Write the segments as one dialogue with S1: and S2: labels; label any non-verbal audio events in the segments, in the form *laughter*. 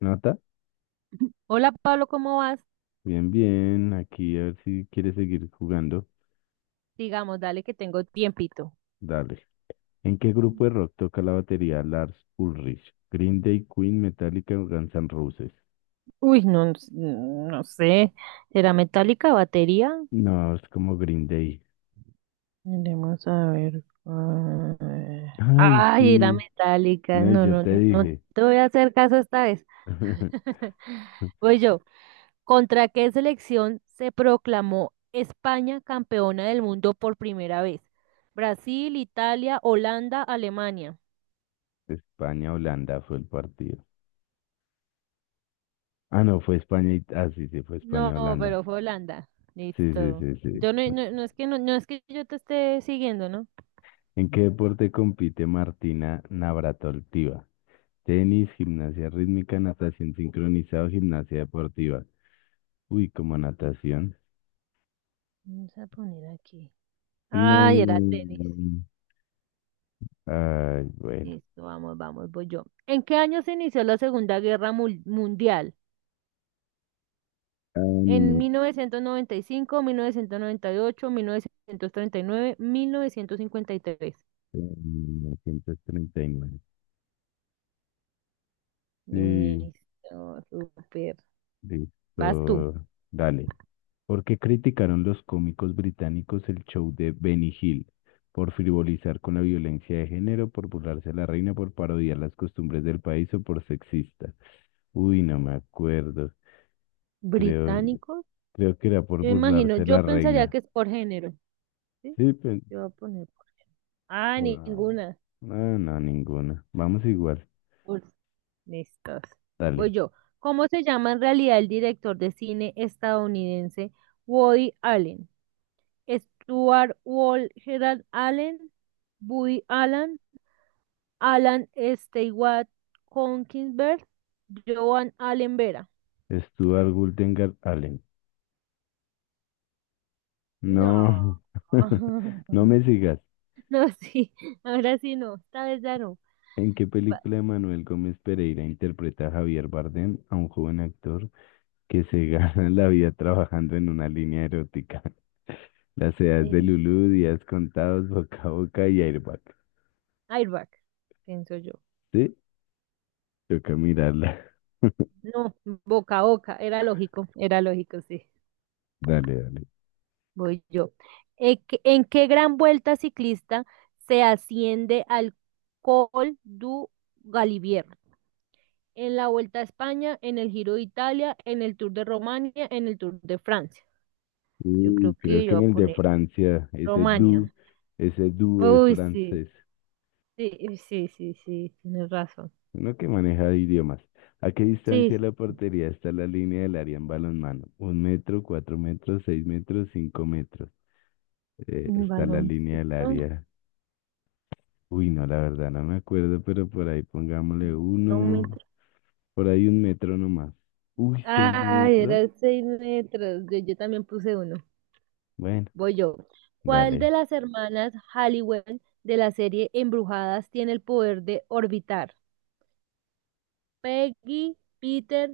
S1: ¿Nota?
S2: Hola Pablo, ¿cómo vas?
S1: Bien, bien. Aquí a ver si quieres seguir jugando.
S2: Digamos, dale que tengo tiempito.
S1: Dale. ¿En qué grupo de rock toca la batería Lars Ulrich? Green Day, Queen, Metallica o Guns N' Roses.
S2: Uy, no, no sé. ¿Será metálica batería?
S1: No, es como Green Day.
S2: Miremos a ver.
S1: *laughs* Ay,
S2: Ay, era
S1: sí.
S2: metálica.
S1: No, y
S2: No,
S1: yo
S2: no,
S1: te
S2: no
S1: dije.
S2: te voy a hacer caso esta vez.
S1: *laughs*
S2: *laughs* Voy yo. ¿Contra qué selección se proclamó España campeona del mundo por primera vez? ¿Brasil, Italia, Holanda, Alemania?
S1: España-Holanda fue el partido. Ah, no, fue España y... Ah, sí, sí, fue
S2: No,
S1: España-Holanda.
S2: pero fue Holanda.
S1: Sí, sí,
S2: Listo.
S1: sí, sí.
S2: Yo no, no, no es que no, no es que yo te esté siguiendo, ¿no?
S1: ¿En qué deporte compite Martina Navratilova? Tenis, gimnasia rítmica, natación sincronizada, o gimnasia deportiva. Uy, como natación.
S2: Vamos a poner aquí. Ay, era
S1: No.
S2: tenis.
S1: Ay, bueno.
S2: Listo, vamos, vamos, voy yo. ¿En qué año se inició la Segunda Guerra Mundial?
S1: Ah,
S2: ¿En mil mil mil
S1: minuto
S2: mil novecientos noventa y cinco, ocho, 1939, 1953.
S1: 939. Sí,
S2: Listo, súper. Vas tú.
S1: listo. Dale. ¿Por qué criticaron los cómicos británicos el show de Benny Hill? Por frivolizar con la violencia de género, por burlarse de la reina, por parodiar las costumbres del país o por sexista. Uy, no me acuerdo. Creo,
S2: ¿Británicos?
S1: creo que era por
S2: Yo imagino,
S1: burlarse de
S2: yo
S1: la
S2: pensaría
S1: reina.
S2: que es por género. ¿Sí?
S1: Sí, pe-
S2: Yo voy a poner por. Ah,
S1: Bueno,
S2: ninguna.
S1: no, no, ninguna. Vamos igual.
S2: Por. Listos. Voy
S1: Dale.
S2: yo. ¿Cómo se llama en realidad el director de cine estadounidense Woody Allen? Stuart Wall, Gerard Allen, Woody Allen, Alan Stewart Konkinsberg, Joan Allen Vera.
S1: Stuart Guldengar Allen.
S2: No.
S1: No. *laughs* No
S2: *laughs*
S1: me sigas.
S2: No, sí. Ahora sí no. Esta vez ya no.
S1: ¿En qué película de Manuel Gómez Pereira interpreta a Javier Bardem, a un joven actor que se *laughs* gana la vida trabajando en una línea erótica? *laughs* Las edades de
S2: Eh,
S1: Lulú, días contados, boca a boca y airbag.
S2: Airbag, pienso yo.
S1: ¿Sí? Toca mirarla. *laughs*
S2: No, boca a boca. Era lógico. Era lógico, sí.
S1: Dale, dale.
S2: Voy yo. ¿En qué gran vuelta ciclista se asciende al Col du Galibier? En la Vuelta a España, en el Giro de Italia, en el Tour de Romania, en el Tour de Francia. Yo
S1: Uy,
S2: creo
S1: creo
S2: que
S1: que
S2: yo voy
S1: en
S2: a
S1: el de
S2: poner
S1: Francia,
S2: Romania.
S1: ese du es
S2: Uy, sí,
S1: francés.
S2: sí, sí, sí, sí, tienes razón.
S1: Uno que maneja idiomas. ¿A qué
S2: Sí,
S1: distancia de
S2: sí.
S1: la portería está la línea del área en balonmano? Un metro, cuatro metros, seis metros, cinco metros. Está la línea del
S2: Baloncesto.
S1: área. Uy, no, la verdad no me acuerdo, pero por ahí pongámosle
S2: dos
S1: uno,
S2: metros.
S1: por ahí un metro nomás. Uy, seis
S2: Ay,
S1: metros.
S2: eran 6 metros. Yo también puse uno.
S1: Bueno,
S2: Voy yo. ¿Cuál
S1: dale.
S2: de las hermanas Halliwell de la serie Embrujadas tiene el poder de orbitar? Peggy, Peter,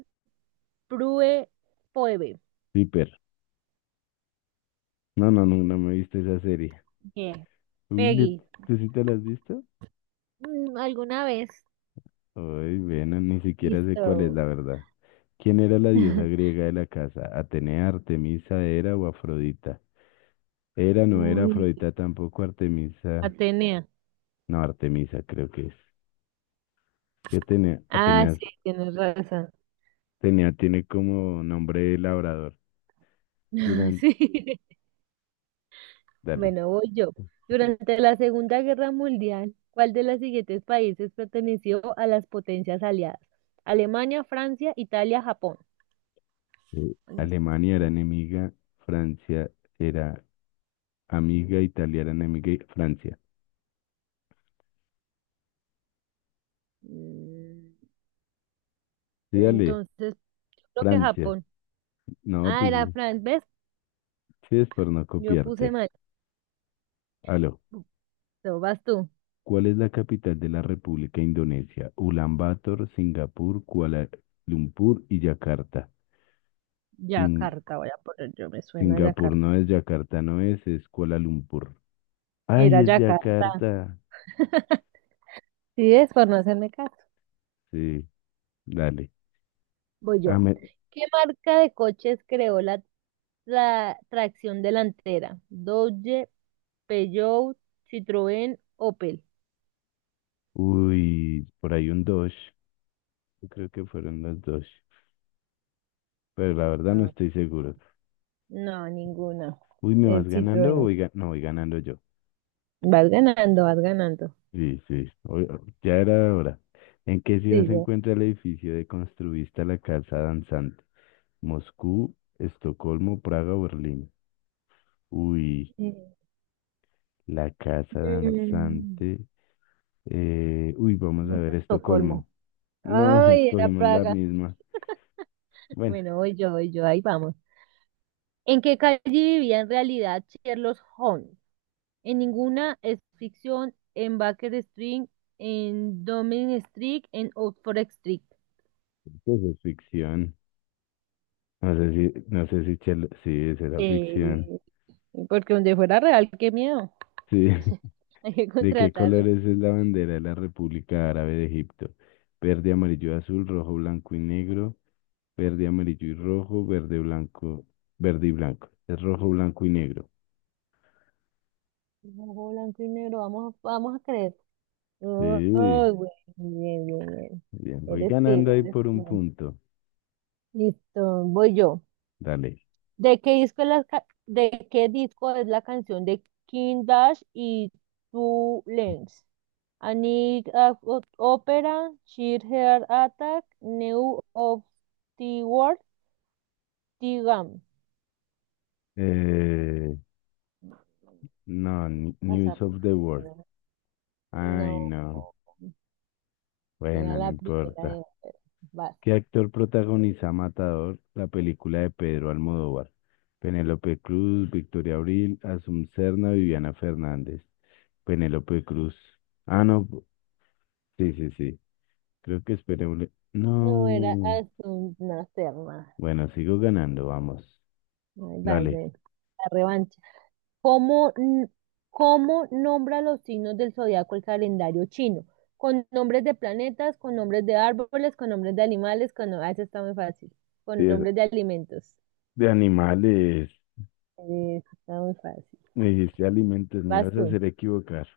S2: Prue, Phoebe.
S1: Viper. No, no, no, no me he visto esa serie.
S2: Bien,
S1: Uy, ¿le-
S2: Peggy.
S1: ¿tú sí te la has visto?
S2: ¿Alguna vez?
S1: Uy, bueno, ni siquiera sé cuál es
S2: Listo.
S1: la verdad. ¿Quién era la diosa
S2: *laughs*
S1: griega de la casa? ¿Atenea, Artemisa, Hera o Afrodita? Hera no era
S2: Uy,
S1: Afrodita tampoco, Artemisa.
S2: Atenea.
S1: No, Artemisa creo que es. ¿Qué Atenea?
S2: Ah,
S1: Atenea,
S2: sí, tienes razón.
S1: Atenea tiene como nombre de labrador.
S2: *laughs*
S1: Durante,
S2: Sí.
S1: dale.
S2: Bueno, voy yo. Durante la Segunda Guerra Mundial, ¿cuál de los siguientes países perteneció a las potencias aliadas? Alemania, Francia, Italia, Japón. Bueno,
S1: Alemania era enemiga, Francia era amiga, Italia era enemiga y Francia.
S2: Mm,
S1: Sí, dale,
S2: Entonces, yo creo que
S1: Francia.
S2: Japón.
S1: No,
S2: Ah,
S1: pues
S2: era
S1: sí
S2: Fran, ¿ves?
S1: sí es por no
S2: Yo puse
S1: copiarte.
S2: mal.
S1: Aló.
S2: No, vas tú.
S1: ¿Cuál es la capital de la República Indonesia? Ulaanbaatar, Singapur, Kuala Lumpur y Yakarta. Sin-
S2: Yakarta, voy a poner yo, me suena
S1: Singapur
S2: Yakarta.
S1: no es, Yakarta no es, es Kuala Lumpur. ¡Ay,
S2: Era
S1: es
S2: Yakarta.
S1: Yakarta!
S2: *laughs* Sí, es por no hacerme caso.
S1: Sí, dale.
S2: Voy
S1: Ah,
S2: yo.
S1: me-
S2: ¿Qué marca de coches creó la tracción delantera? Dodge, Peugeot, Citroën, Opel.
S1: Uy, por ahí un dos. Yo creo que fueron los dos. Pero la verdad no
S2: Ah,
S1: estoy seguro.
S2: no, ninguna.
S1: Uy, ¿me
S2: El
S1: vas ganando o
S2: Citroën.
S1: voy ga- no voy ganando yo?
S2: Vas ganando, vas ganando.
S1: Sí, sí, o- ya era hora. ¿En qué ciudad
S2: Sí,
S1: se
S2: ya.
S1: encuentra el edificio de Construvista la Casa Danzante? Moscú, Estocolmo, Praga, o Berlín. Uy, la casa
S2: Mm.
S1: danzante. Vamos a
S2: No
S1: ver
S2: fue
S1: Estocolmo.
S2: Estocolmo.
S1: No, *laughs*
S2: Ay, era
S1: escogimos la
S2: Praga.
S1: misma.
S2: *laughs*
S1: Bueno,
S2: Bueno, hoy yo, ahí vamos. ¿En qué calle vivía en realidad Sherlock Holmes? En ninguna es ficción, en Baker Street, en Downing Street, en Oxford Street.
S1: pues es ficción. No sé si, no sé si Chelo- sí, esa era
S2: Eh,
S1: ficción.
S2: porque donde fuera real, qué miedo.
S1: Sí.
S2: *laughs*
S1: *laughs*
S2: Hay que
S1: ¿De qué
S2: contratarlo.
S1: colores es la bandera de la República Árabe de Egipto? Verde, amarillo, azul, rojo, blanco y negro. Verde, amarillo y rojo, verde, blanco, verde y blanco. Es rojo, blanco y negro.
S2: Ojo blanco y negro, vamos, vamos a creer. Oh,
S1: Sí.
S2: oh, güey, bien, bien, bien.
S1: Bien, voy
S2: Eres tú,
S1: ganando ahí
S2: eres
S1: por un
S2: tú.
S1: punto.
S2: Listo, voy yo.
S1: Dale.
S2: ¿De qué disco es la canción de King Dash y Two Lens A Night of Opera, Sheer Heart Attack, New of the World, The Gum.
S1: Eh, no, ni-
S2: O
S1: News
S2: sea,
S1: of
S2: porque
S1: the World. Ay,
S2: no,
S1: no.
S2: era
S1: Bueno, no
S2: la primera de
S1: importa.
S2: Opera. Vas.
S1: ¿Qué actor protagoniza Matador, la película de Pedro Almodóvar? Penélope Cruz, Victoria Abril, Asum Serna, Viviana Fernández. Penélope Cruz. Ah, no. Sí, sí, sí. Creo que esperé
S2: No, era
S1: no.
S2: Aston Nacerma.
S1: Bueno, sigo ganando, vamos.
S2: Ay, vas,
S1: Dale.
S2: ven. La revancha. ¿Cómo, n- cómo nombra los signos del zodiaco el calendario chino? Con nombres de planetas, con nombres de árboles, con nombres de animales, con... no- Ah, eso está muy fácil. Con
S1: De,
S2: nombres de alimentos.
S1: de animales.
S2: Eso está muy fácil.
S1: Me dijiste alimentos, me
S2: Vas
S1: ibas a
S2: tú.
S1: hacer equivocar.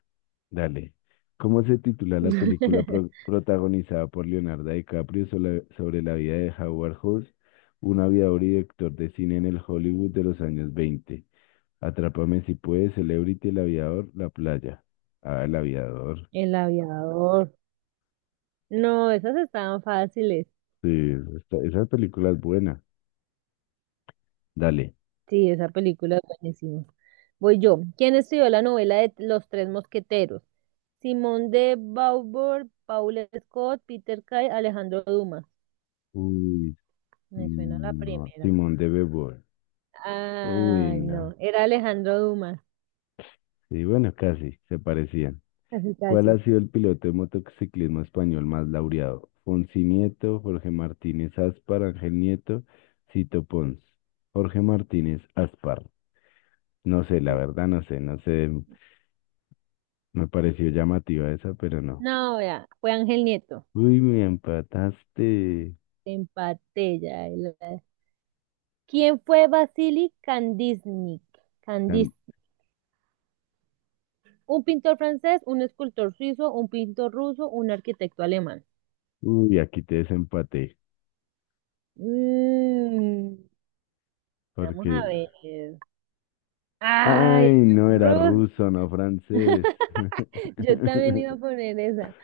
S1: Dale. ¿Cómo se titula la película
S2: *laughs*
S1: pro- protagonizada por Leonardo DiCaprio sola- sobre la vida de Howard Hughes, un aviador y director de cine en el Hollywood de los años veinte? Atrápame si puedes, Celebrity, El aviador, La playa. Ah, El aviador.
S2: El aviador. No, esas estaban fáciles.
S1: Sí, esa película es buena. Dale.
S2: Sí, esa película es buenísima. Voy yo. ¿Quién estudió la novela de Los Tres Mosqueteros? Simón de Beauvoir, Paul Scott, Peter Kay, Alejandro Dumas.
S1: Uy,
S2: Me suena la
S1: no,
S2: primera.
S1: Simón de Beauvoir. Uy,
S2: Ay,
S1: no.
S2: no, era Alejandro Dumas.
S1: Sí, bueno, casi, se parecían.
S2: Casi,
S1: ¿Cuál
S2: casi.
S1: ha sido el piloto de motociclismo español más laureado? Fonsi Nieto, Jorge Martínez Aspar, Ángel Nieto, Cito Pons. Jorge Martínez Aspar. No sé, la verdad no sé, no sé. Me pareció llamativa esa, pero no.
S2: No, ya, fue Ángel Nieto.
S1: Uy, me empataste.
S2: Empaté ya. ¿Quién fue Vasily Kandinsky?
S1: Tan-
S2: Kandinsky. Un pintor francés, un escultor suizo, un pintor ruso, un arquitecto alemán.
S1: Uy, aquí te desempaté.
S2: Mm, vamos
S1: Porque.
S2: a ver.
S1: Ay,
S2: Ay,
S1: no era
S2: Ruth.
S1: ruso, no francés.
S2: *laughs* Yo también iba a
S1: *laughs*
S2: poner esa.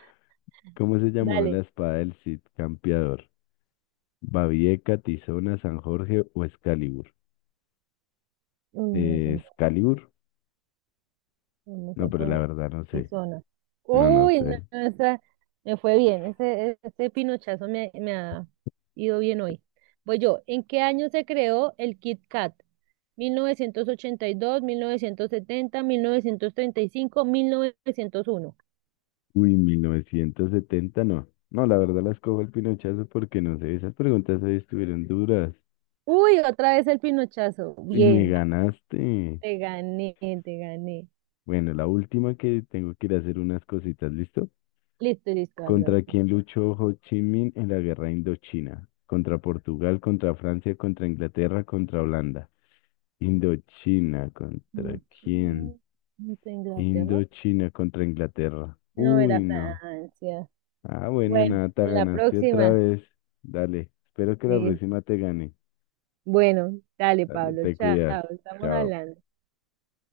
S1: ¿Cómo se llamaba la
S2: Dale.
S1: espada del Cid Campeador? Babieca, Tizona, San Jorge o Excalibur.
S2: Uy, no, eso no,
S1: Excalibur,
S2: no
S1: no,
S2: fue
S1: pero la
S2: poner.
S1: verdad no sé.
S2: Tizona.
S1: No, no
S2: Uy, no,
S1: sé.
S2: me fue bien. Ese pinochazo me ha ido bien hoy. Voy yo. ¿En qué año se creó el Kit Kat? 1982, 1970, 1935, 1901.
S1: Uy, 1970, no. No, la verdad las cojo el pinochazo porque no sé. Esas preguntas ahí estuvieron duras.
S2: Uy, otra vez el pinochazo.
S1: Y me
S2: Bien,
S1: ganaste.
S2: te gané, te gané.
S1: Bueno, la última que tengo que ir a hacer unas cositas, ¿listo?
S2: Listo, listo. A la
S1: ¿Contra quién
S2: última.
S1: luchó Ho Chi Minh en la guerra Indochina? Contra Portugal, contra Francia, contra Inglaterra, contra Holanda. Indochina, ¿contra
S2: Noche-
S1: quién?
S2: ¿Inglaterra?
S1: Indochina contra Inglaterra.
S2: No
S1: Uy,
S2: era
S1: no.
S2: Francia.
S1: Ah, bueno,
S2: Bueno,
S1: nada, te
S2: en la
S1: ganaste otra
S2: próxima.
S1: vez. Dale, espero que la
S2: Listo.
S1: próxima te gane.
S2: Bueno, dale,
S1: Dale,
S2: Pablo,
S1: te
S2: chao,
S1: cuidas.
S2: estamos
S1: Chao.
S2: hablando.